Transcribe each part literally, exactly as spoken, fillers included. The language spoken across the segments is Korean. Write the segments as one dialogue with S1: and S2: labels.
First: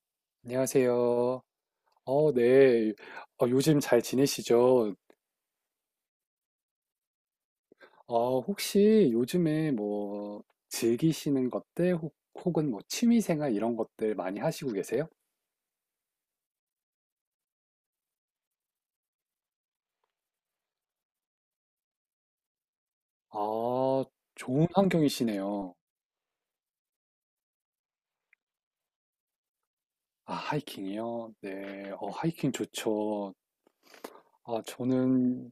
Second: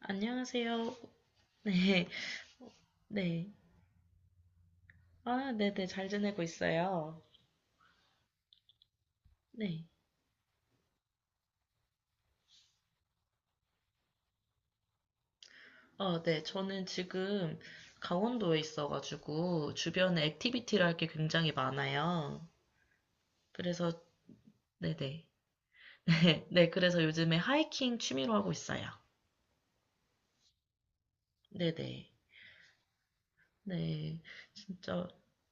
S1: 안녕하세요.
S2: 안녕하세요.
S1: 네,
S2: 어, 네. 어,
S1: 네.
S2: 요즘 잘 지내시죠?
S1: 아, 네네, 잘 지내고 있어요.
S2: 어, 혹시 요즘에
S1: 네.
S2: 뭐 즐기시는 것들 혹, 혹은 뭐 취미생활 이런 것들 많이 하시고 계세요?
S1: 어, 네. 저는 지금 강원도에 있어가지고 주변에 액티비티를 할 게 굉장히 많아요. 그래서,
S2: 아, 좋은
S1: 네네.
S2: 환경이시네요.
S1: 네, 그래서 요즘에 하이킹 취미로 하고 있어요.
S2: 아, 하이킹이요?
S1: 네네.
S2: 네. 어,
S1: 네,
S2: 하이킹 좋죠.
S1: 네,
S2: 아,
S1: 진짜,
S2: 저는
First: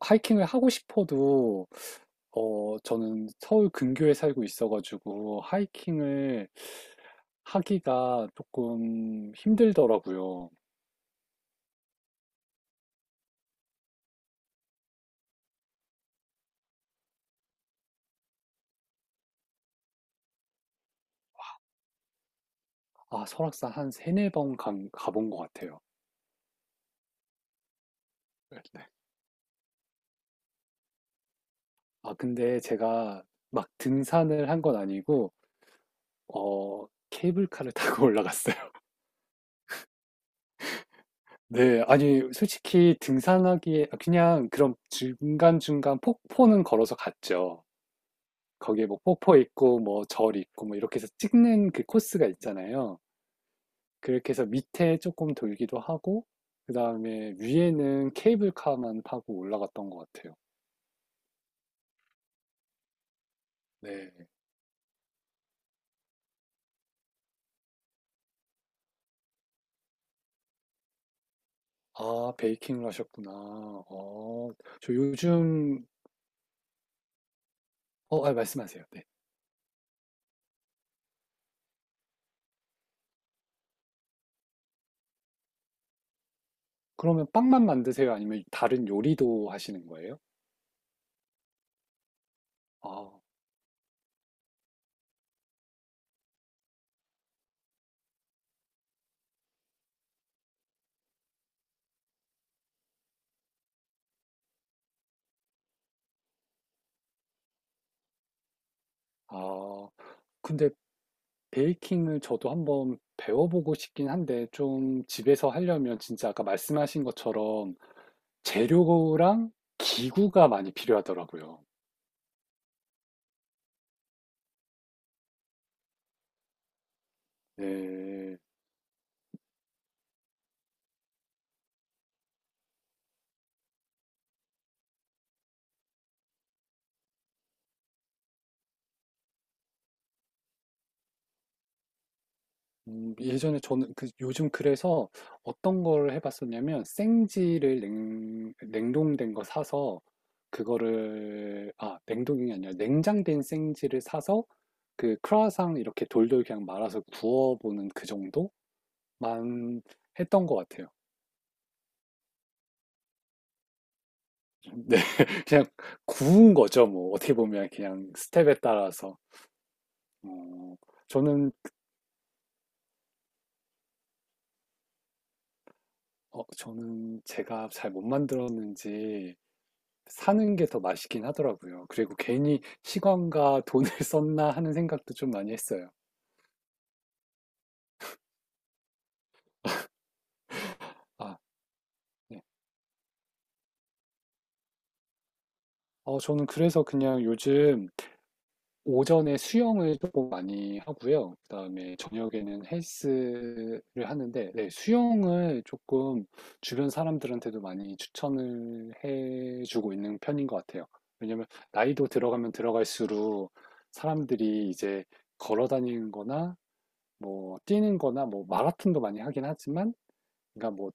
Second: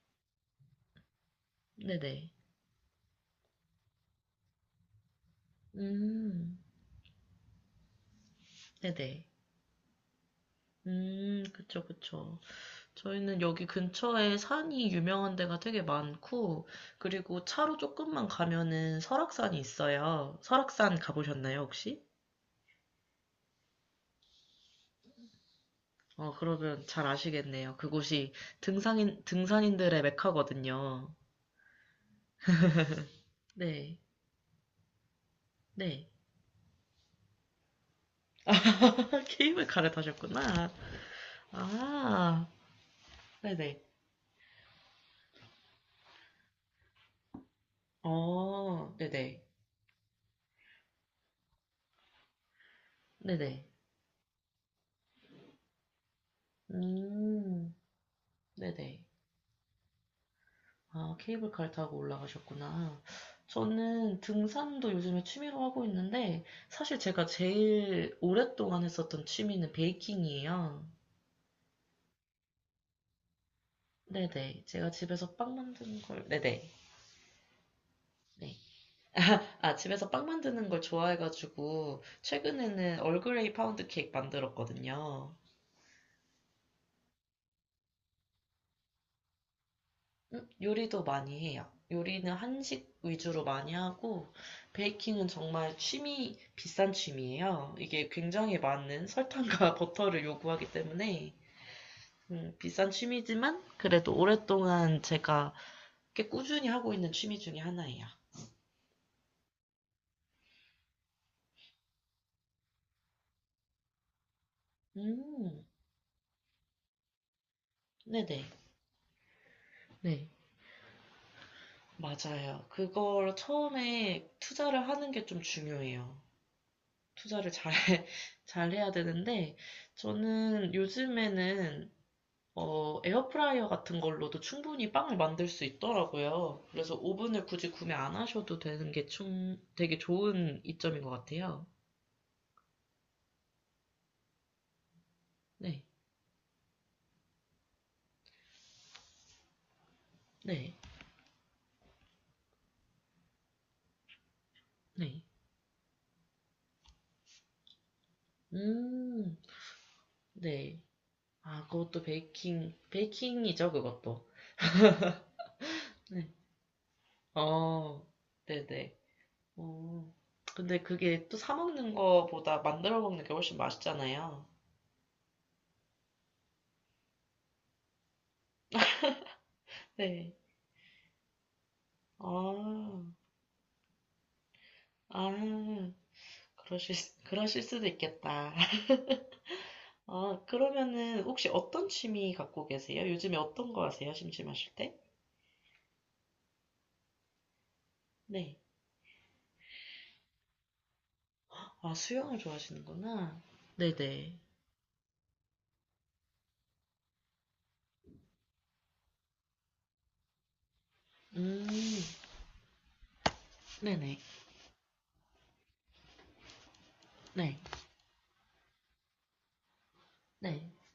S2: 하이킹을 하고 싶어도,
S1: 네네.
S2: 어, 저는 서울 근교에 살고 있어가지고, 하이킹을
S1: 음,
S2: 하기가
S1: 네네.
S2: 조금 힘들더라고요.
S1: 음, 그쵸, 그쵸. 저희는 여기 근처에 산이 유명한 데가 되게 많고, 그리고 차로 조금만 가면은 설악산이 있어요. 설악산 가보셨나요, 혹시?
S2: 아, 설악산 한 세네 번 간- 가본 것 같아요.
S1: 어, 그러면 잘 아시겠네요. 그곳이
S2: 네, 네.
S1: 등산인, 등산인들의 메카거든요.
S2: 아, 근데 제가 막
S1: 네,
S2: 등산을 한 건 아니고
S1: 네.
S2: 어 케이블카를 타고 올라갔어요.
S1: 게임을 갈아타셨구나.
S2: 네, 아니
S1: 아,
S2: 솔직히
S1: 네네.
S2: 등산하기에 아, 그냥 그런 중간중간 폭포는 걸어서 갔죠. 거기에
S1: 어,
S2: 뭐 폭포
S1: 네네.
S2: 있고 뭐 절 있고 뭐 이렇게 해서 찍는 그 코스가 있잖아요.
S1: 네네.
S2: 그렇게 해서 밑에 조금 돌기도 하고 그다음에
S1: 음,
S2: 위에는 케이블카만
S1: 네네.
S2: 타고 올라갔던 것 같아요.
S1: 아, 케이블카를 타고 올라가셨구나.
S2: 네.
S1: 저는 등산도 요즘에 취미로 하고 있는데, 사실 제가 제일 오랫동안 했었던 취미는 베이킹이에요.
S2: 아, 베이킹을 하셨구나. 어,
S1: 네네. 제가
S2: 저
S1: 집에서 빵
S2: 요즘,
S1: 만드는 걸, 네네.
S2: 어, 아,
S1: 네.
S2: 말씀하세요. 네.
S1: 아, 집에서 빵 만드는 걸 좋아해가지고, 최근에는 얼그레이 파운드 케이크 만들었거든요.
S2: 그러면 빵만 만드세요? 아니면 다른 요리도 하시는 거예요?
S1: 음, 요리도 많이 해요. 요리는 한식
S2: 아,
S1: 위주로 많이 하고, 베이킹은 정말 취미, 비싼 취미예요. 이게 굉장히 많은 설탕과 버터를 요구하기 때문에, 음, 비싼 취미지만, 그래도 오랫동안 제가 꽤 꾸준히 하고 있는 취미 중에 하나예요.
S2: 아, 근데 베이킹을 저도 한번 배워보고 싶긴 한데, 좀 집에서
S1: 음,
S2: 하려면 진짜 아까 말씀하신 것처럼
S1: 네네.
S2: 재료랑
S1: 네.
S2: 기구가 많이 필요하더라고요.
S1: 맞아요. 그걸 처음에 투자를 하는 게 좀 중요해요. 투자를 잘,
S2: 네.
S1: 잘 해야 되는데, 저는 요즘에는 어, 에어프라이어 같은 걸로도 충분히 빵을 만들 수 있더라고요. 그래서 오븐을 굳이 구매 안 하셔도 되는 게 충, 되게 좋은 이점인 것 같아요.
S2: 음, 예전에 저는 그 요즘 그래서
S1: 네,
S2: 어떤 걸 해봤었냐면 생지를 냉, 냉동된 거 사서
S1: 네,
S2: 그거를 아, 냉동이 아니라 냉장된 생지를 사서 그
S1: 네.
S2: 크라상 이렇게 돌돌 그냥 말아서 구워보는 그 정도만
S1: 음,
S2: 했던 것
S1: 네.
S2: 같아요.
S1: 아, 그것도 베이킹, 베이킹이죠, 그것도.
S2: 네, 그냥
S1: 네.
S2: 구운 거죠. 뭐 어떻게 보면
S1: 어,
S2: 그냥 스텝에
S1: 네네.
S2: 따라서.
S1: 어,
S2: 어,
S1: 근데 그게 또
S2: 저는
S1: 사 먹는 거보다 만들어 먹는 게 훨씬 맛있잖아요.
S2: 어, 저는 제가 잘 못 만들었는지
S1: 네.
S2: 사는 게 더 맛있긴 하더라고요. 그리고 괜히
S1: 아,
S2: 시간과 돈을 썼나 하는 생각도 좀 많이 했어요.
S1: 아, 그러실, 수- 그러실 수도 있겠다. 아, 그러면은
S2: 아,
S1: 혹시 어떤 취미
S2: 네.
S1: 갖고 계세요? 요즘에 어떤 거 하세요? 심심하실 때?
S2: 어, 저는 그래서 그냥 요즘
S1: 네.
S2: 오전에 수영을 조금 많이 하고요.
S1: 아,
S2: 그다음에
S1: 수영을
S2: 저녁에는
S1: 좋아하시는구나.
S2: 헬스를
S1: 네네.
S2: 하는데, 네, 수영을 조금 주변 사람들한테도 많이 추천을 해주고 있는 편인 것 같아요. 왜냐면
S1: 음,
S2: 나이도 들어가면 들어갈수록
S1: 네네.
S2: 사람들이 이제 걸어 다니는 거나 뭐
S1: 네.
S2: 뛰는 거나 뭐 마라톤도 많이 하긴 하지만,
S1: 네.
S2: 그러니까 뭐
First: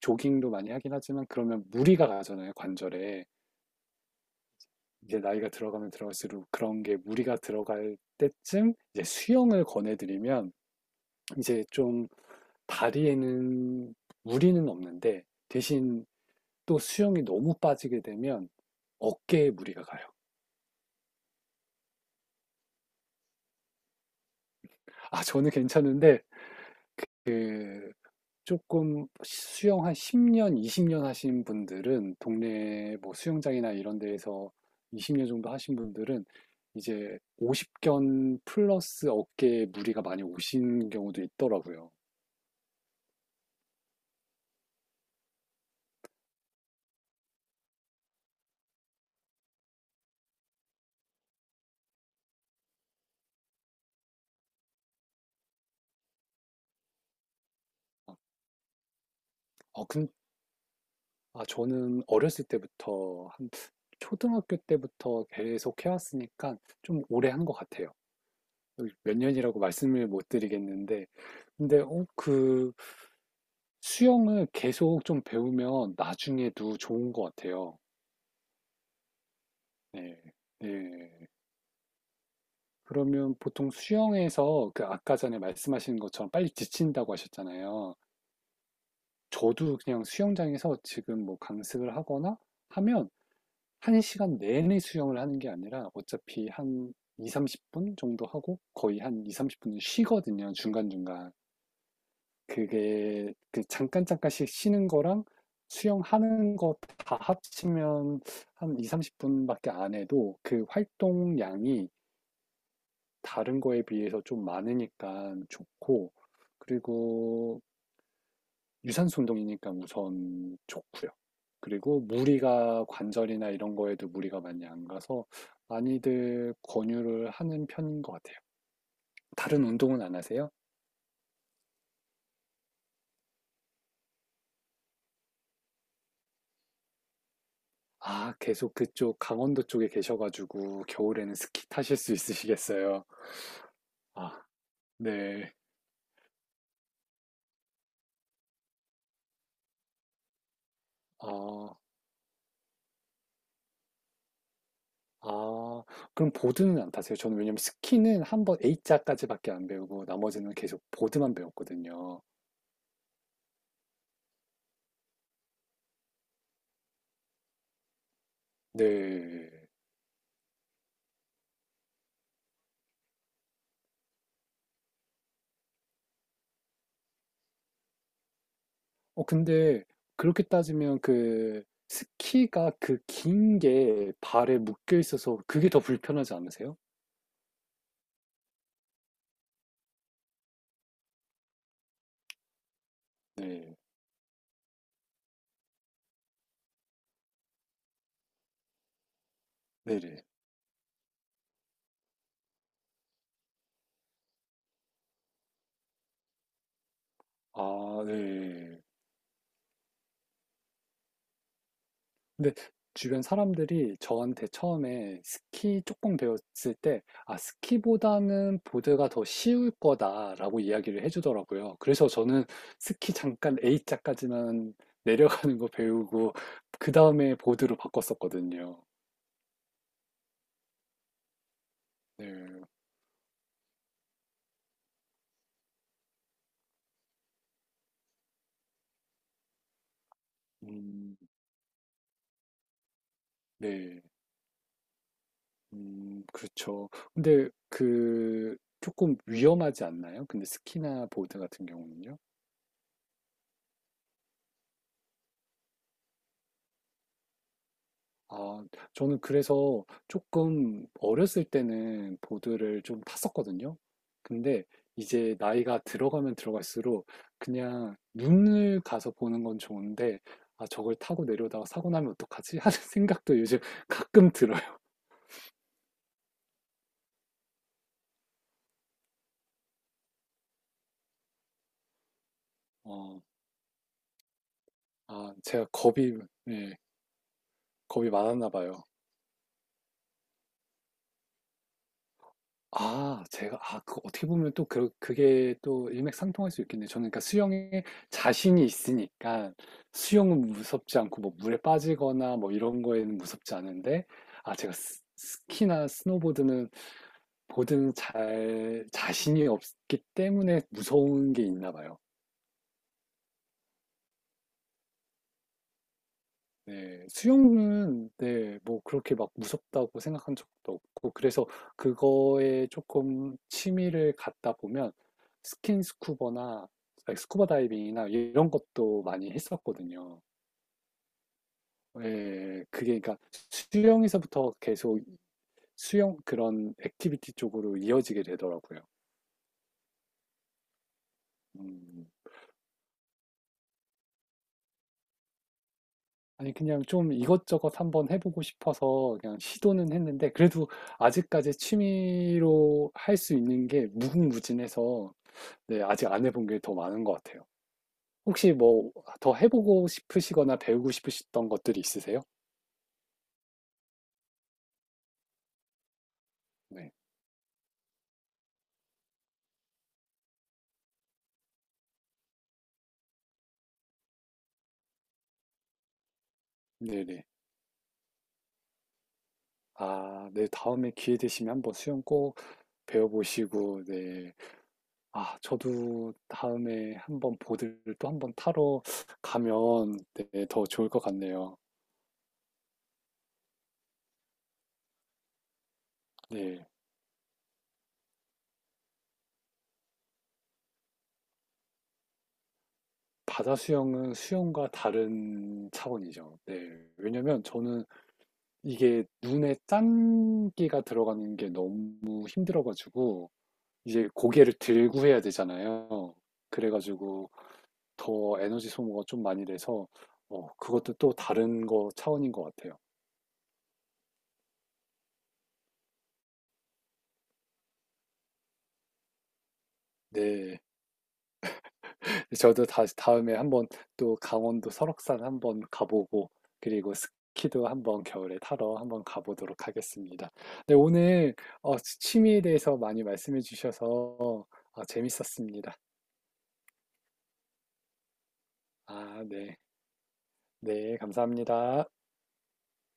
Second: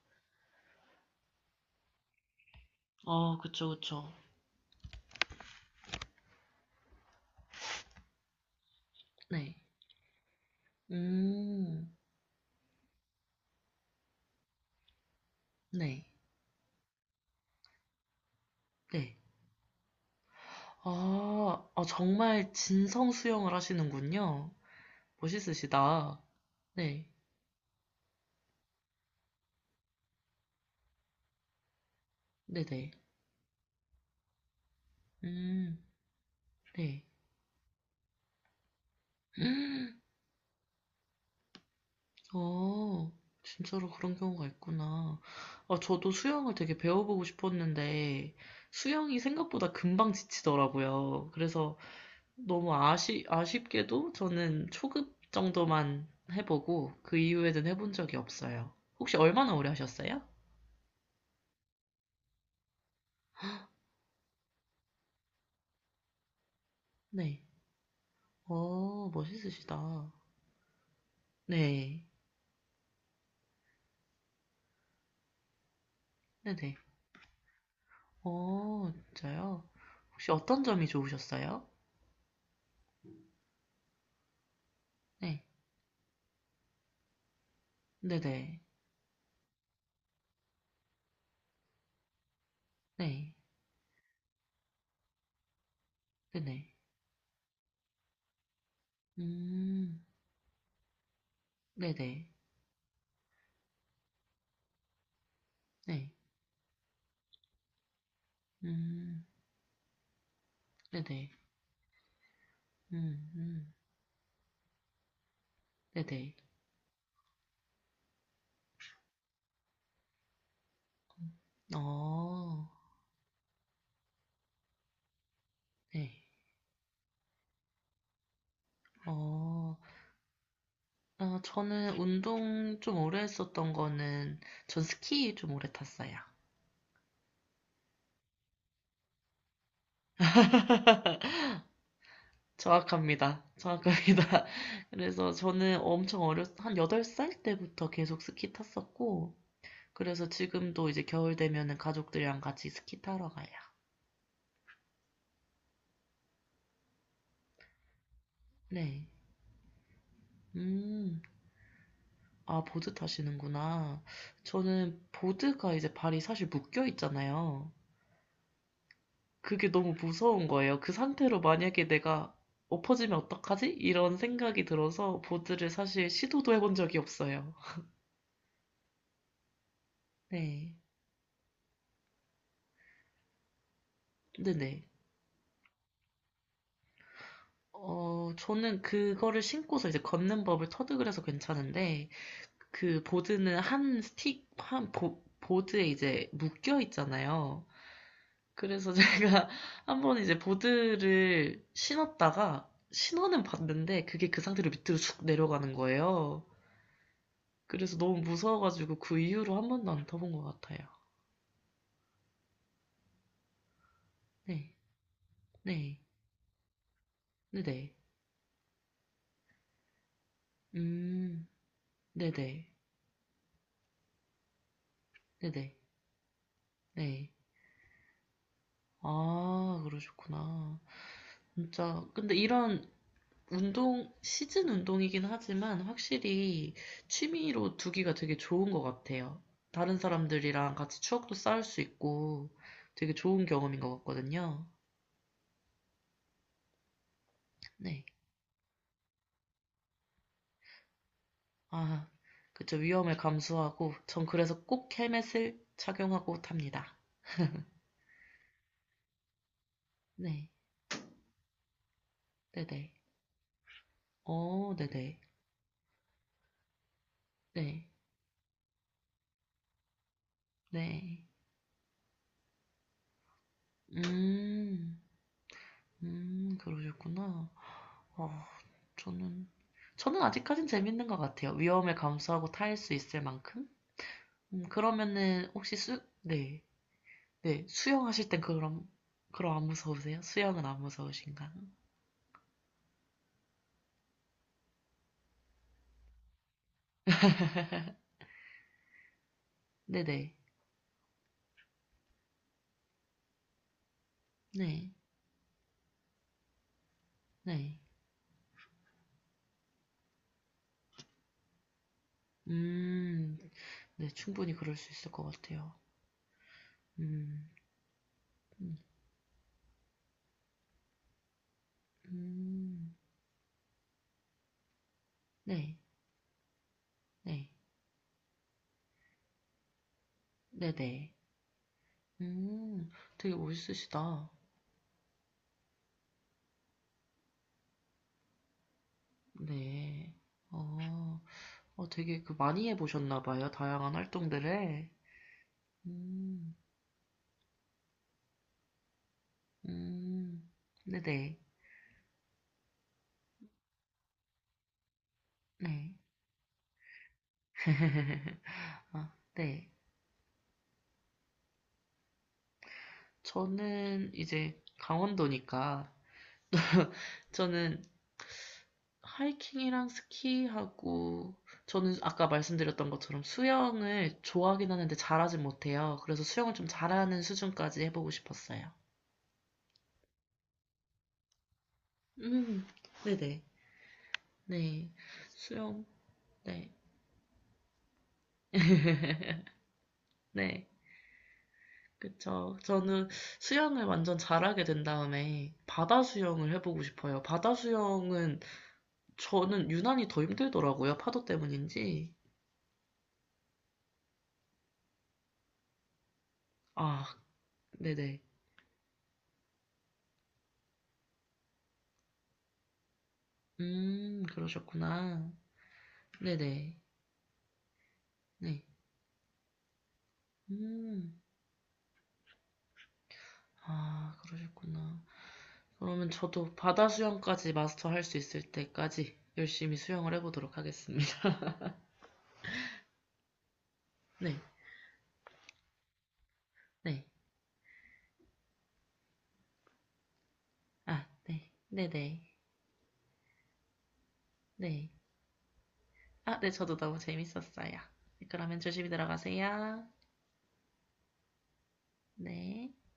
S2: 조깅도 많이 하긴 하지만, 그러면 무리가 가잖아요, 관절에.
S1: 아, 그쵸, 그쵸.
S2: 이제 나이가 들어가면 들어갈수록 그런 게 무리가 들어갈 때쯤 이제
S1: 네.
S2: 수영을 권해드리면 이제
S1: 음,
S2: 좀 다리에는 무리는 없는데
S1: 네.
S2: 대신 또 수영이 너무 빠지게 되면
S1: 네.
S2: 어깨에 무리가 가요.
S1: 아, 아, 정말 진성 수영을 하시는군요.
S2: 아, 저는
S1: 멋있으시다.
S2: 괜찮은데
S1: 네.
S2: 그 조금 수영 한 십 년, 이십 년 하신 분들은
S1: 네네.
S2: 동네 뭐 수영장이나 이런 데에서 이십 년 정도 하신
S1: 음,
S2: 분들은
S1: 네.
S2: 이제 오십견 플러스 어깨에 무리가 많이 오신 경우도 있더라고요.
S1: 어 진짜로 그런 경우가 있구나. 아, 저도 수영을 되게 배워보고 싶었는데, 수영이 생각보다 금방 지치더라고요. 그래서 너무 아시, 아쉽게도 저는 초급 정도만 해보고, 그 이후에는 해본 적이 없어요. 혹시 얼마나 오래
S2: 아, 근
S1: 하셨어요?
S2: 아, 저는 어렸을 때부터 한 초등학교 때부터 계속 해왔으니까 좀 오래
S1: 네.
S2: 한 것 같아요. 그
S1: 어,
S2: 몇 년이라고 말씀을
S1: 멋있으시다.
S2: 못 드리겠는데, 근데
S1: 네.
S2: 어, 그 수영을 계속 좀 배우면
S1: 네네.
S2: 나중에도 좋은 것 같아요.
S1: 어, 진짜요?
S2: 네.
S1: 혹시 어떤 점이
S2: 네.
S1: 좋으셨어요?
S2: 그러면 보통 수영에서 그 아까 전에
S1: 네.
S2: 말씀하신 것처럼 빨리 지친다고 하셨잖아요.
S1: 네네.
S2: 저도 그냥 수영장에서 지금 뭐 강습을 하거나 하면
S1: 네.
S2: 한 시간 내내 수영을 하는 게 아니라 어차피
S1: 네네.
S2: 한 이, 삼십 분 정도 하고 거의 한 이, 삼십 분은
S1: 음,
S2: 쉬거든요. 중간중간.
S1: 네네.
S2: 그게 그 잠깐 잠깐씩 쉬는 거랑
S1: 네.
S2: 수영하는 거 다 합치면 한 이,
S1: 음.
S2: 삼십 분밖에 안 해도 그
S1: 네네.
S2: 활동량이
S1: 음
S2: 다른
S1: 음.
S2: 거에 비해서 좀 많으니까 좋고,
S1: 네네.
S2: 그리고 유산소 운동이니까 우선 좋고요.
S1: 음.
S2: 그리고
S1: 어.
S2: 무리가 관절이나 이런 거에도 무리가 많이 안 가서
S1: 네.
S2: 많이들 권유를 하는 편인 것 같아요. 다른
S1: 어.
S2: 운동은 안 하세요?
S1: 아 저는 운동 좀 오래 했었던 거는 전 스키 좀 오래 탔어요.
S2: 아, 계속 그쪽 강원도 쪽에 계셔가지고 겨울에는 스키 타실 수 있으시겠어요.
S1: 정확합니다.
S2: 아,
S1: 정확합니다. 그래서
S2: 네.
S1: 저는 엄청 어렸 한 여덟 살 때부터 계속 스키 탔었고 그래서 지금도 이제 겨울
S2: 아,
S1: 되면은 가족들이랑 같이 스키 타러 가요.
S2: 아 그럼 보드는 안 타세요? 저는 왜냐면 스키는 한번
S1: 네.
S2: A자까지밖에 안 배우고 나머지는 계속
S1: 음.
S2: 보드만 배웠거든요.
S1: 아, 보드 타시는구나. 저는 보드가 이제 발이 사실 묶여 있잖아요.
S2: 네.
S1: 그게 너무 무서운 거예요. 그 상태로 만약에 내가 엎어지면 어떡하지? 이런 생각이 들어서 보드를 사실 시도도 해본 적이 없어요.
S2: 어 근데 그렇게
S1: 네.
S2: 따지면 그 스키가 그 긴게 발에
S1: 네네.
S2: 묶여 있어서 그게 더 불편하지 않으세요?
S1: 어, 저는 그거를 신고서 이제 걷는 법을 터득을 해서 괜찮은데, 그 보드는
S2: 네.
S1: 한 스틱, 한 보, 보드에 이제 묶여 있잖아요. 그래서 제가 한번
S2: 네네.
S1: 이제 보드를 신었다가 신호는 봤는데 그게 그 상태로 밑으로 쑥 내려가는 거예요. 그래서
S2: 아,
S1: 너무
S2: 네.
S1: 무서워가지고 그 이후로 한 번도 안 타본 것 같아요.
S2: 근데 주변 사람들이 저한테
S1: 네,
S2: 처음에 스키
S1: 네,
S2: 조금 배웠을 때, 아,
S1: 네네,
S2: 스키보다는 보드가 더 쉬울 거다라고 이야기를
S1: 음,
S2: 해주더라고요. 그래서 저는
S1: 네네,
S2: 스키 잠깐 A자까지만
S1: 네네,
S2: 내려가는
S1: 네.
S2: 거
S1: 네,
S2: 배우고, 그
S1: 네.
S2: 다음에 보드로 바꿨었거든요.
S1: 아, 그러셨구나. 진짜.
S2: 네,
S1: 근데 이런 운동, 시즌 운동이긴 하지만 확실히 취미로 두기가 되게 좋은 것 같아요. 다른 사람들이랑 같이
S2: 음,
S1: 추억도 쌓을 수 있고 되게 좋은 경험인 것
S2: 네,
S1: 같거든요.
S2: 음, 그렇죠. 근데
S1: 네.
S2: 그, 조금 위험하지 않나요? 근데 스키나 보드 같은
S1: 아,
S2: 경우는요?
S1: 그쵸. 위험을 감수하고 전 그래서 꼭 헬멧을 착용하고 탑니다.
S2: 아, 저는 그래서
S1: 네.
S2: 조금 어렸을 때는 보드를
S1: 네네.
S2: 좀 탔었거든요. 근데
S1: 어, 네네.
S2: 이제 나이가 들어가면 들어갈수록
S1: 네.
S2: 그냥 눈을 가서 보는 건 좋은데, 아, 저걸 타고
S1: 네.
S2: 내려다가 사고 나면 어떡하지? 하는 생각도 요즘 가끔 들어요.
S1: 음, 음, 그러셨구나. 어, 저는, 저는 아직까진 재밌는 것 같아요. 위험을 감수하고 탈 수
S2: 어,
S1: 있을 만큼? 음,
S2: 아,
S1: 그러면은,
S2: 제가
S1: 혹시 수,
S2: 겁이,
S1: 네,
S2: 예,
S1: 네,
S2: 겁이
S1: 수영하실 땐
S2: 많았나
S1: 그럼,
S2: 봐요.
S1: 그럼 안 무서우세요? 수영은 안 무서우신가요?
S2: 아 제가 아 그 어떻게 보면 또 그 그게 또 일맥상통할 수 있겠네요. 저는 그러니까 수영에 자신이 있으니까
S1: 네네,
S2: 수영은 무섭지 않고 뭐 물에 빠지거나 뭐 이런 거에는 무섭지 않은데 아 제가
S1: 네,
S2: 스 스키나 스노보드는
S1: 네.
S2: 보드는 잘 자신이 없기 때문에 무서운 게 있나 봐요.
S1: 음, 네, 충분히 그럴 수 있을 것 같아요.
S2: 네,
S1: 음,
S2: 수영은 네,
S1: 음,
S2: 뭐 그렇게 막 무섭다고 생각한 적도 없고 그래서 그거에
S1: 음,
S2: 조금 취미를 갖다 보면
S1: 네,
S2: 스킨 스쿠버나 아니, 스쿠버
S1: 네,
S2: 다이빙이나 이런 것도 많이 했었거든요.
S1: 네네.
S2: 예,
S1: 음,
S2: 그게 그러니까
S1: 되게 멋있으시다.
S2: 수영에서부터 계속 수영 그런 액티비티 쪽으로 이어지게 되더라고요.
S1: 네, 어. 어,
S2: 음.
S1: 되게 그 많이 해보셨나 봐요. 다양한 활동들을.
S2: 아니
S1: 음,
S2: 그냥 좀 이것저것 한번 해보고 싶어서 그냥 시도는 했는데
S1: 음,
S2: 그래도
S1: 네네,
S2: 아직까지 취미로 할 수 있는 게 무궁무진해서, 네,
S1: 네.
S2: 아직 안 해본 게 더 많은 것 같아요. 혹시 뭐
S1: 아,
S2: 더
S1: 네.
S2: 해보고 싶으시거나 배우고 싶으셨던 것들이 있으세요?
S1: 저는 이제 강원도니까
S2: 네,
S1: 저는 하이킹이랑 스키하고 저는 아까 말씀드렸던 것처럼 수영을 좋아하긴 하는데 잘하진 못해요. 그래서 수영을 좀 잘하는
S2: 네네.
S1: 수준까지 해보고 싶었어요.
S2: 아, 네, 다음에 기회 되시면 한번 수영 꼭
S1: 음, 네네,
S2: 배워보시고, 네.
S1: 네.
S2: 아,
S1: 수영,
S2: 저도
S1: 네,
S2: 다음에 한번 보드를 또 한번 타러 가면, 네, 더
S1: 네.
S2: 좋을 것 같네요.
S1: 그쵸. 저는 수영을 완전 잘하게 된 다음에 바다 수영을
S2: 네.
S1: 해보고 싶어요. 바다 수영은 저는 유난히 더 힘들더라고요. 파도 때문인지.
S2: 바다 수영은 수영과 다른 차원이죠. 네.
S1: 아,
S2: 왜냐면 저는
S1: 네네.
S2: 이게 눈에 짠기가 들어가는 게 너무 힘들어가지고 이제
S1: 음,
S2: 고개를 들고 해야
S1: 그러셨구나.
S2: 되잖아요.
S1: 네네.
S2: 그래가지고 더
S1: 네.
S2: 에너지 소모가 좀 많이 돼서 어, 그것도 또
S1: 음,
S2: 다른 거 차원인 것 같아요.
S1: 아, 그러셨구나. 그러면 저도 바다 수영까지 마스터할 수 있을 때까지 열심히 수영을 해보도록
S2: 네.
S1: 하겠습니다.
S2: 저도 다시 다음에 한번 또
S1: 네,
S2: 강원도 설악산 한번 가보고 그리고
S1: 네.
S2: 스키도 한번 겨울에 타러 한번 가보도록 하겠습니다. 네,
S1: 아,
S2: 오늘
S1: 네.
S2: 어,
S1: 네네.
S2: 취미에 대해서 많이 말씀해 주셔서 어,
S1: 네.
S2: 재밌었습니다.
S1: 아, 네. 저도 너무 재밌었어요. 그러면 조심히
S2: 아, 네.
S1: 들어가세요.
S2: 네, 감사합니다.
S1: 네.